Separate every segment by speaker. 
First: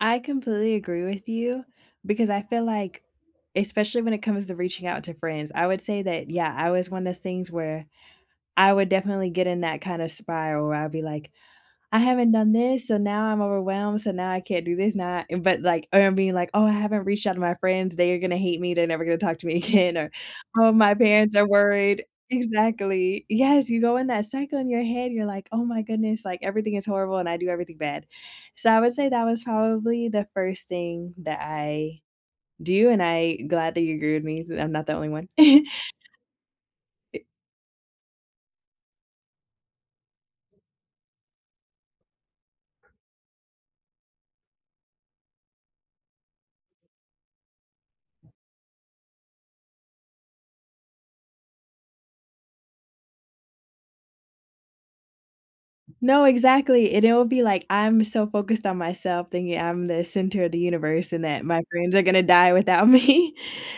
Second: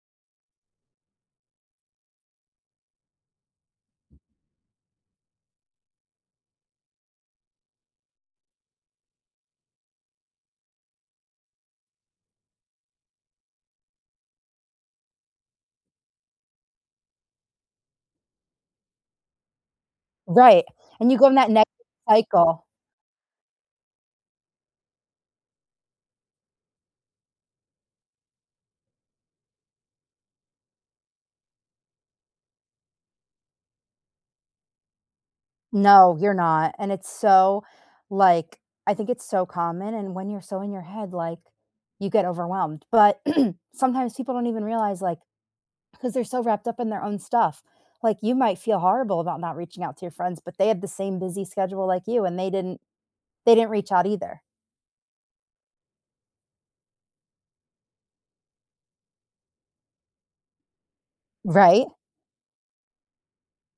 Speaker 1: I completely agree with you because I feel like especially when it comes to reaching out to friends, I would say that, yeah, I was one of things where I would definitely get in that kind of spiral where I'd be, like, "I haven't done this, so, now I'm overwhelmed, so, now I can't do this now" But, like, er, I'm being, like, "Oh I haven't reached out to my friends, they are gonna hate me, they're never gonna talk to me again," or,
Speaker 2: Right,
Speaker 1: "Oh, my
Speaker 2: and you go in
Speaker 1: parents are
Speaker 2: that negative
Speaker 1: worried"
Speaker 2: cycle.
Speaker 1: Exactly, yes, you go in that cycle in your head, you're like, "Oh my goodness, like, everything is horrible, and I do everything bad," so, I would say that was probably the 1st thing that I do, and I glad that you agree with me, so I'm not the only one.
Speaker 2: No, you're not, and it's
Speaker 1: Eh
Speaker 2: so, like I think it's so common, and when you're so in your head, like, you get overwhelmed, but sometimes people don't even realize, like, because they're so wrapped up in their own stuff, like, you might feel horrible about not reaching out to your friends, but they had the same busy schedule like you, and they didn't they didn't reach out either.
Speaker 1: No, exactly, and it will be like, I'm so focused on myself thinking I'm the center of the universe and that my
Speaker 2: Right.
Speaker 1: friends are gonna die without me,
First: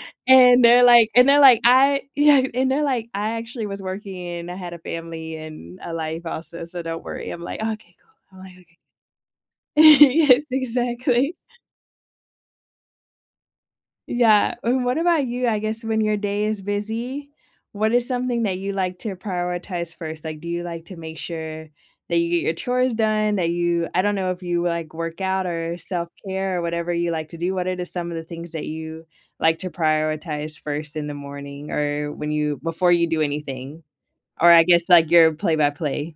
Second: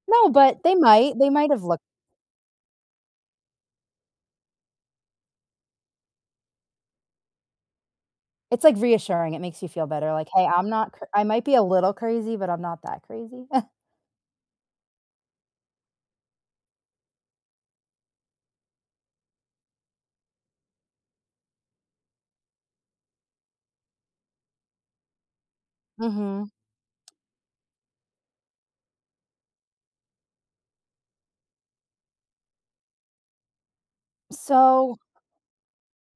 Speaker 2: No,
Speaker 1: and
Speaker 2: but they
Speaker 1: they're like
Speaker 2: might
Speaker 1: and
Speaker 2: they
Speaker 1: they're like,
Speaker 2: might’ve look
Speaker 1: "I" yeah, and they're like, "I actually was working, and I had a family, and a life also, so don't worry." I'm like, "Okay, cool." I'm like,
Speaker 2: It's,
Speaker 1: "Okay."
Speaker 2: like, reassuring, it makes you feel better, like,
Speaker 1: Yes,
Speaker 2: "Hey, I'm not cra I
Speaker 1: exactly.
Speaker 2: might be a little crazy, but I'm not that crazy."
Speaker 1: Yeah, and what about you, I guess when your day is busy, what is something that you like to prioritize 1st? Like, do you like to make sure that you get your chores done? That you I don't know if you, like, work out, or
Speaker 2: Mhm.
Speaker 1: self-care, or whatever you like to do, what are the some of the things that you like to prioritize 1st in the morning, or when you before you do anything? Or I guess
Speaker 2: So
Speaker 1: like your play-by-play.